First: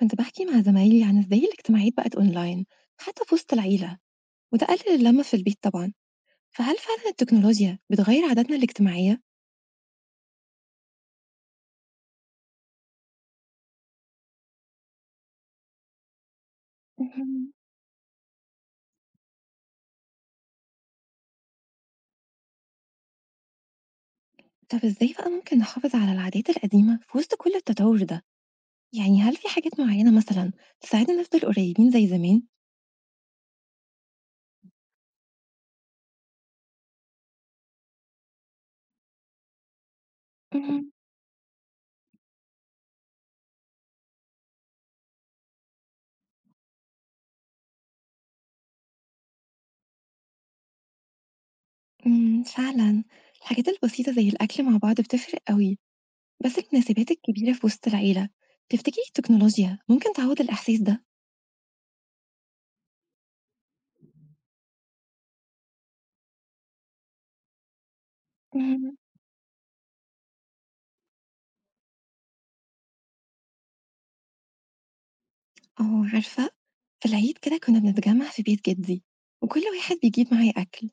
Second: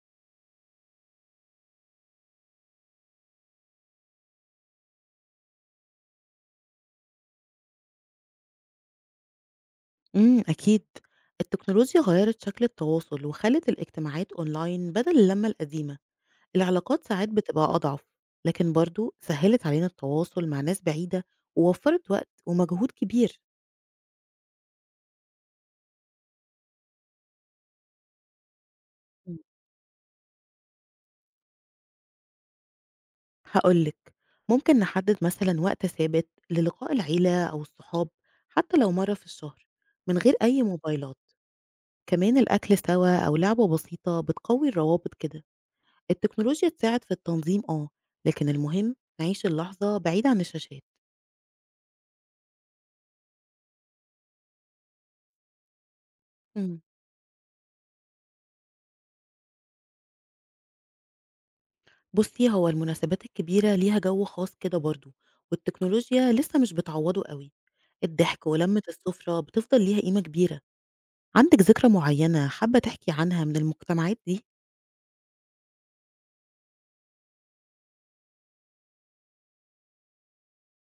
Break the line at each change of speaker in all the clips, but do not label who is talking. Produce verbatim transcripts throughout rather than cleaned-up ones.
كنت بحكي مع زمايلي عن ازاي الاجتماعيات بقت اونلاين حتى في وسط العيلة، وده قلل اللمة في البيت طبعا. فهل فعلا التكنولوجيا بتغير عاداتنا الاجتماعية؟
إمم، أكيد. التكنولوجيا غيّرت شكل التواصل وخلّت الاجتماعات أونلاين بدل اللمة القديمة، العلاقات ساعات
مهم.
بتبقى أضعف، لكن برضه سهّلت علينا التواصل مع ناس بعيدة ووفّرت وقت ومجهود كبير.
طب ازاي بقى ممكن نحافظ على العادات القديمة في وسط كل التطور ده؟ يعني هل
إمم.
في حاجات معينة مثلا تساعدنا نفضل قريبين زي زمان؟
هاقول لِك، ممكن نحدد مثلًا وقت ثابت للقاء العيلة أو الصحاب حتى لو مرّة في الشهر من غير أي
مهم.
موبايلات، كمان الأكل سوا أو لعبة بسيطة بتقوي الروابط كده. التكنولوجيا تساعد في التنظيم آه، لكن المهم نعيش اللحظة بعيد عن الشاشات.
امم فعلا الحاجات البسيطة زي الأكل مع بعض بتفرق قوي، بس
امم
المناسبات الكبيرة في وسط العيلة، تفتكري التكنولوجيا ممكن تعوض الإحساس ده؟
بُصّي، هو المناسبات الكبيرة ليها جو خاص كده برضه، والتكنولوجيا لسه مش بتعوّضه أوي، الضحك ولمة
مهم.
السفرة بتفضل ليها قيمة كبيرة. عندِك ذكرى معيّنة حابة تحكي عنها من المجتمعات دي؟
آه، عارفة، في العيد كده كنا بنتجمع في بيت جدي، وكل واحد بيجيب معاه أكل،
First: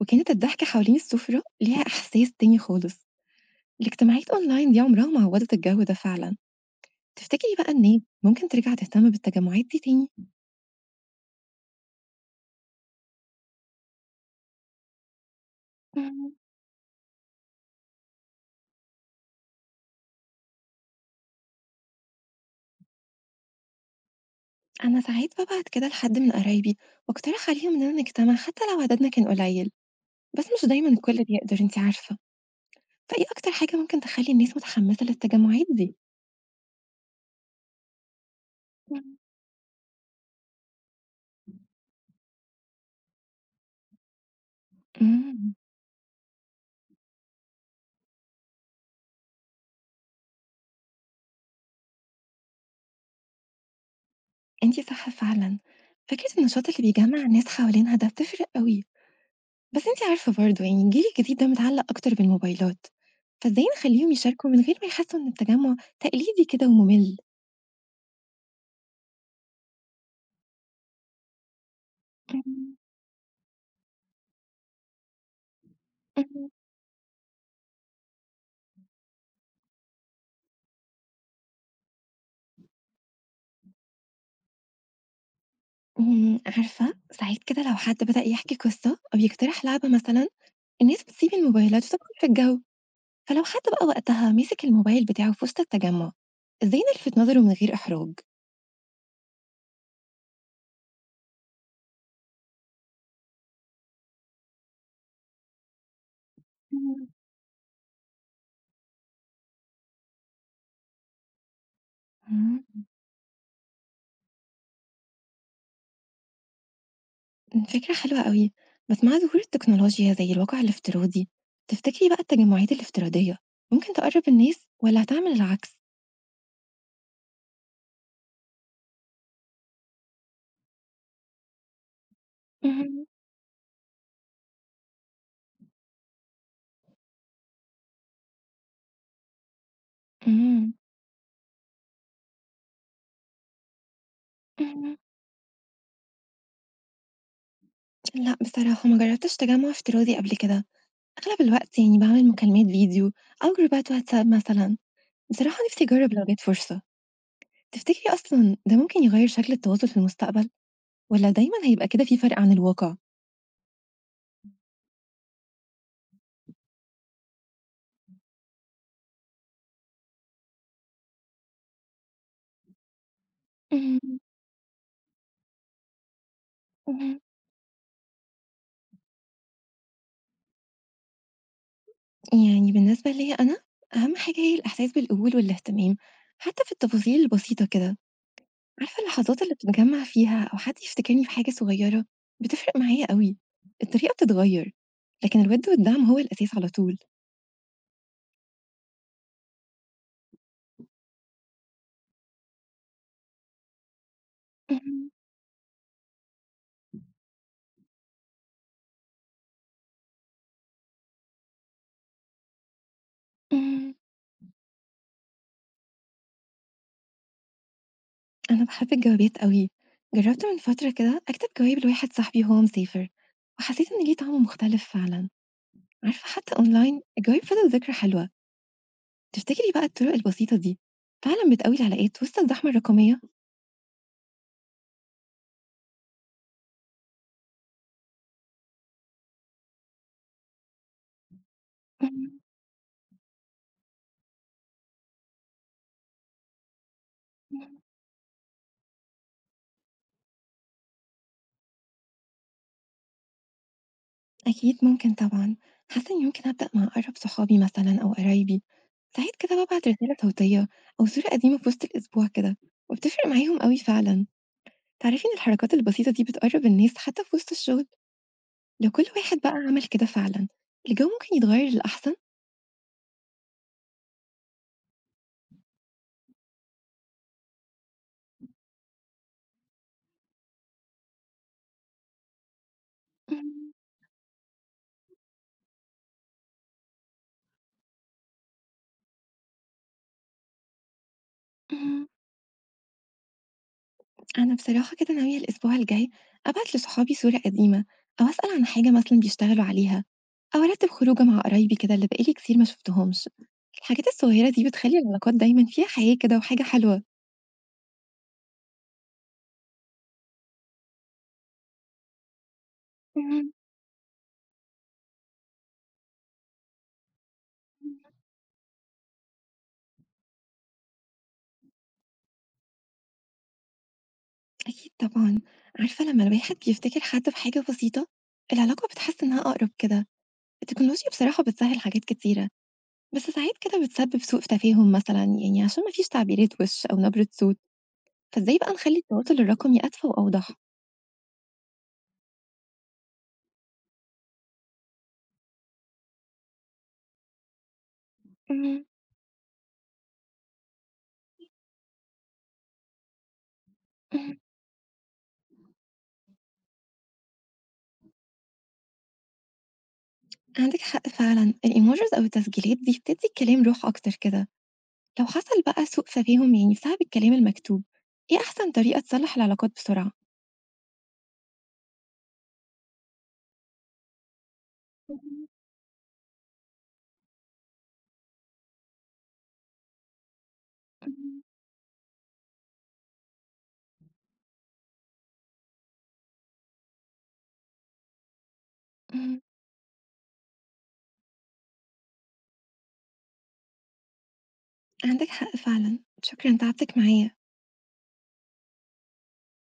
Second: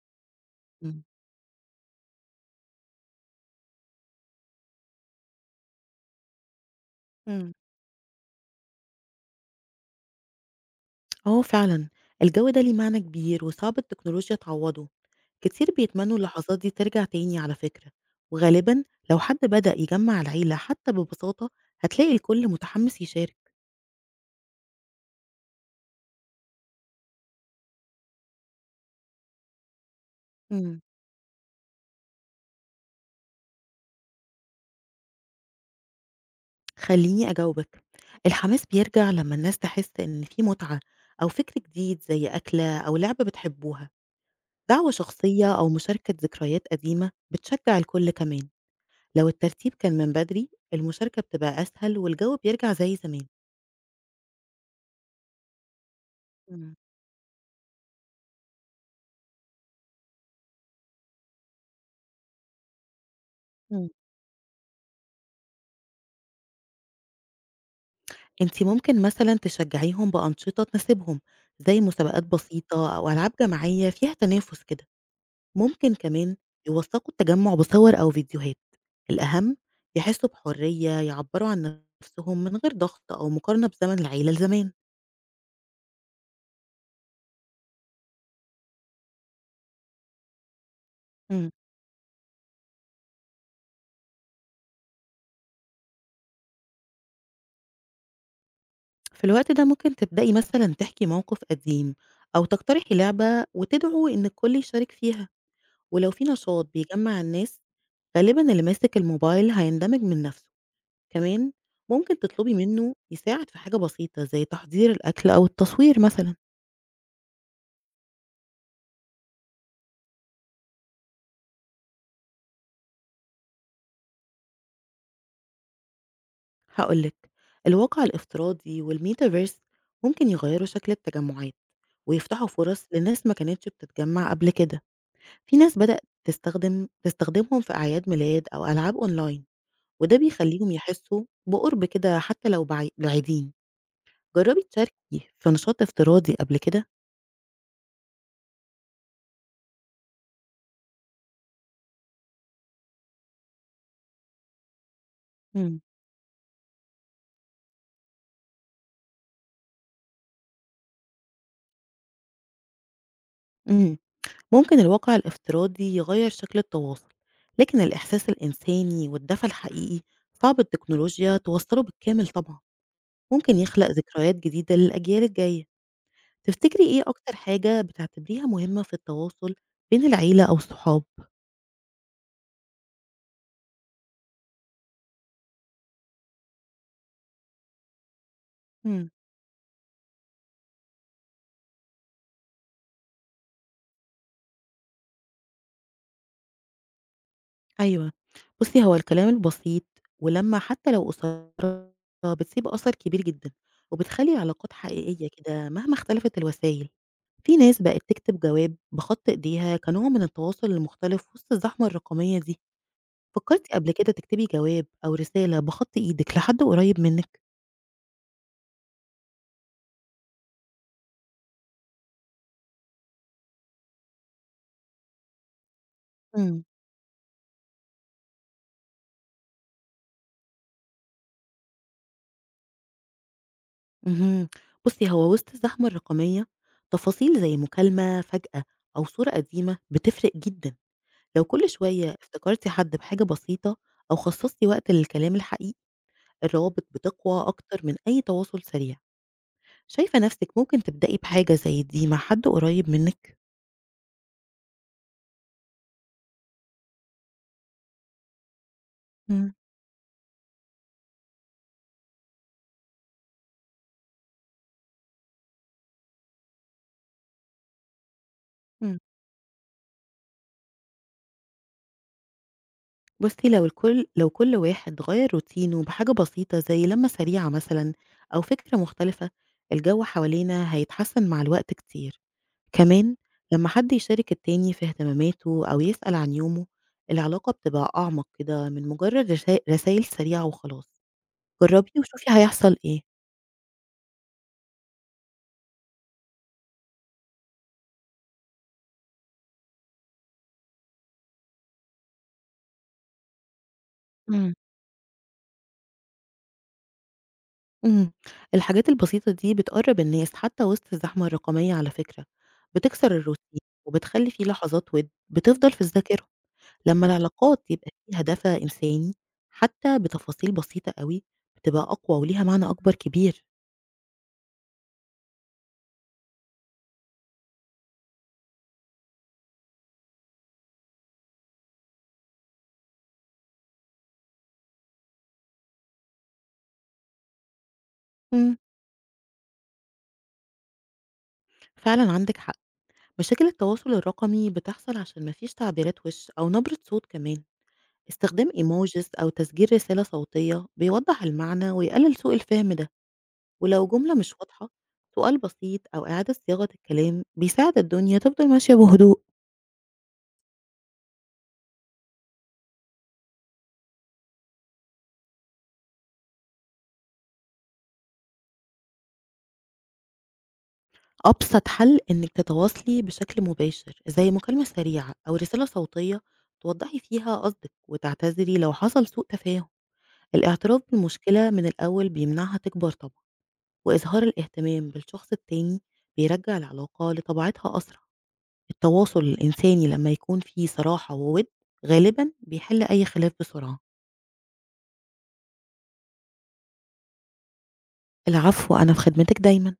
وكانت الضحكة حوالين السفرة ليها إحساس تاني خالص. الاجتماعات أونلاين دي عمرها ما عوضت الجو ده فعلا.
إمم.
تفتكري بقى إن ممكن ترجع تهتم بالتجمعات دي تاني؟
آه فعلًا، الجو ده ليه معنى كبير وصعب التكنولوجيا تعوّضه، كتير بيتمنوا
مم،
اللحظات دي ترجع تاني على فكرة، وغالبًا لو حد بدأ يجمّع العيلة حتى ببساطة هتلاقي الكل متحمس يشارك.
أنا ساعات ببعت كده لحد من قرايبي، واقترح عليهم إننا نجتمع حتى لو عددنا كان قليل، بس مش
امم.
دايما الكل بيقدر، انتي عارفة. فإيه أكتر حاجة ممكن تخلي الناس متحمسة للتجمعات دي؟
خلّيني أجاوبِك، الحماس بيرجع
مم.
لمّا الناس تحس إن في متعة أو فكر جديد زي أكلة أو لعبة بتحبوها، دعوة
مم.
شخصية أو مشاركة ذكريات قديمة بتشجع الكل كمان، لو الترتيب كان من بدري المشاركة بتبقى أسهل والجو بيرجع زي زمان.
أنتِ صح فعلًا، فكرة النشاط اللي بيجمّع الناس حوالينها ده بتفرق أوي، بس أنتِ عارفة برضه، يعني الجيل الجديد ده متعلق أكتر بالموبايلات، فإزاي
امم.
نخلّيهم يشاركوا من غير ما يحسوا إن التجمّع تقليدي كده وممل؟
أنتِ ممكن مثلًا تشجّعيهم بأنشطة تناسبهم، زي مسابقات
إمم.
بسيطة أو ألعاب جماعية فيها تنافس كده، ممكن كمان
اهم.
يوثّقوا التجمُّع بصور أو فيديوهات، الأهم يحسّوا بحرية يعبّروا عن نَفْسهم من غير ضغط أو مقارنة بزمن العيلة لزمان.
إمم، عارفة ساعات كده لو حد بدأ يحكي قصة أو يقترح لعبة مثلًا، الناس بتسيب
إمم.
الموبايلات وتدخل في الجو. فلو حد بقى وقتها مسك الموبايل بتاعه في وسط التجمّع، إزاي نلفت نظره من غير إحراج؟
في الوقت ده ممكن تبدئي مثلًا تحكي موقِف قديم أو تقترحي لعبة وتدعوا إن الكل يشارك فيها، ولو في نشاط
إمم.
بيجمّع الناس غالبًا اللي ماسك الموبايل هيندمج من نَفْسه. كمان ممكن تطلبي
إمم.
منه يساعد في حاجة بسيطة زي تحضير الأكل أو التصوير مثلا
فكرة حلوة أوي، بس مع ظهور التكنولوجيا زي الواقع الافتراضي، تفتكري بقى التجمعات الافتراضية ممكن تقرب الناس والّا هتعمل العكس؟
هقولك الواقع الافتراضي والميتافيرس ممكن يغيروا شكل التجمعات ويفتحوا فرص
اهم.
لناس ما كانتش بتتجمع قبل كده في ناس بدأت تستخدم تستخدمهم في أعياد ميلاد أو ألعاب أونلاين وده بيخليهم
إمم.
يحسوا بقرب كده حتى لو بعي- بعيدين جربي
اهم.
تشاركي في نشاط افتراضي قبل كده
لأ بصراحة ما جربتش تجمع افتراضي قبل كده، أغلب الوقت يعني باعمل مكالمات فيديو أو جروبات واتساب مثلًا. بصراحة
مم.
نفسي أجرب لو جات فرصة. تفتكري أصلًا ده ممكن يغير شكل التواصل في المستقبل والّا دايمًا هيبقى كده في فرق عن الواقع؟
مم. ممكن الواقع الافتراضي يغير شكل التواصل لكن الإحساس الإنساني والدفى الحقيقي صعب التكنولوجيا توصله بالكامل طبعا ممكن يخلق
اهم.
ذكريات جديدة للأجيال الجاية تفتكري إيه
اهم.
أكتر حاجة بتعتبريها مهمة في التواصل بين العيلة أو الصحاب؟
يعني بالنسبة ليّا أنا، أهم حاجة هي الإحساس بالقبول والاهتمام، حتى في التفاصيل البسيطة كده. عارفة
مم.
اللحظات اللي بنتجمع فيها أو حد يفتكرني بحاجة صغيرة، بتفرق معايا أوي. الطريقة بتتغير، لكن الوِد والدعم هو الأساس على طول.
أيوه. بُصّي، هو الكلام البسيط ولمّة حتّى لو قصيّرة بتسيب أثر كبير جدًا، وبتخلّي العلاقات
اهم.
حقيقية كده مهما اختلفت الوسايل. في ناس بقت تكتب جواب بخط إيديها كنوع من التواصل المختلف وسط الزحمة الرقمية دي. فكّرتِ قبل
إمم.
كده تكتبي جواب أو رسالة بخط إيدِك لحد قريّب منِّك؟
أنا باحب الجوابات أوي. جربت من فترة كده أكتب جواب لواحد صاحبي وهو مسافر، وحسيت إن ليه طعم مختلف فعلًا. عارفة حتى
إمم.
أونلاين الجواب فضل ذكرى حلوة. تفتكري بقى الطرق البسيطة دي فعلًا بتقوي العلاقات وسط الزحمة الرقمية؟
اهم. بُصّي، هو وسط الزحمة الرقمية، تفاصيل زي مكالمة فجأة أو صورة قديمة بتفرق جدًا. لو كل شوية
اهم.
افتكرتِ حد بحاجة بسيطة أو خصصتِ وقت للكلام الحقيقي، الروابط بتقوى أكتر من أي تواصل سريع. شايفة نفسِك ممكن تبدئي بحاجة زي دي مع حد قريب منِّك؟
أكيد ممكن طبعًا، حاسة إني ممكن أبدأ مع أقرب صحابي مثلًا أو قرايبي. ساعات
إمم،
كده بابعت رسالة صوتية أو صورة قديمة في وسط الأسبوع كده، وبتفرق معاهم أوي فعلًا. تعرفي إن الحركات البسيطة دي بتقرب الناس حتى في وسط الشغل، لو
إمم.
كل واحد بقى عمل كده فعلًا الجو ممكن يتغير للأحسن.
بُصي لو الكل لو كل واحد غيّر روتينه بحاجة بسيطة زي لمة سريعة مثلًا أو فكرة مختلفة، الجو حوالينا هيتحسن مع الوقت كتير. كمان لما
مهم.
حد يشارك التاني في اهتماماته أو يسأل عن يومه، العلاقة بتبقى أعمق كده من مجرد رسا رسايل سريعة وخلاص. جرّبي
مهم.
وشوفي هيحصل إيه.
أنا بصراحة كده ناوية الأسبوع الجاي أبعت لصحابي صورة قديمة، أو أسأل عن حاجة مثلا بيشتغلوا عليها، أو أرتب خروجة مع قرايبي كده اللي بقالي كتير ما شفتهمش. الحاجات الصغيرة
إمم.
دي بتخلي العلاقات دايما فيها حياة كده وحاجة حلوة.
إمم. الحاجات البسيطة دي بتقرّب الناس حتى وسط الزحمة الرقمية على فكرة، بتكسر
مم.
الروتين وبتخلّي في لحظات وِد بتفضل في الذاكرة. لمّا العلاقات يبقى فيها دفع إنساني حتى بتفاصيل بسيطة أوي، بتبقى أقوى وليها معنى أكبر كبير.
أكيد طبعا. عارفة لما الواحد بيفتكر حد بحاجة بسيطة العلاقة بتحس إنها أقرب كده. التكنولوجيا بصراحة بتسهل حاجات كتيرة، بس ساعات كده بتسبب سوء تفاهم مثلا يعني عشان مفيش تعبيرات وش أو نبرة صوت.
إمم،
فإزاي بقى نخلي التواصل الرقمي أدفى وأوضح؟
فعلًا عندِك حق. مشاكل التواصل الرقمي بتحصل عشان ما فيش تعبيرات وِش أو نبرة صوت كمان. استخدام emojis أو تسجيل رسالة صوتية بيوضّح المعنى ويقلل سوء الفهم ده. ولو جملة مش
مم.
واضحة، سؤال بسيط أو إعادة صياغة الكلام بيساعد الدنيا تفضل ماشية بهدوء.
عندك حق فعلا، الإيموجيز أو التسجيلات دي بتدي الكلام روح أكتر كده. لو حصل بقى سوء تفاهم يعني بسبب الكلام المكتوب، إيه أحسن طريقة تصلح العلاقات بسرعة؟
أبسط حل إنِك تتواصلي بشكل مباشر زي مكالمة سريعة أو رسالة صوتية توضحي فيها قصدك وتعتذري لو حصل سوء تفاهم. الاعتراف بالمشكلة من الأول بيمنعها تكبر طبعا وإظهار الاهتمام بالشخص التاني بيرجع العلاقة لطبيعتها أسرع. التواصل
مم،
الإنساني لما يكون فيه صراحة وود غالبا بيحل أي خلاف بسرعة.
عندك حق فعلا، شكرا تعبتك معايا
العفو أنا في خدمتك دايما.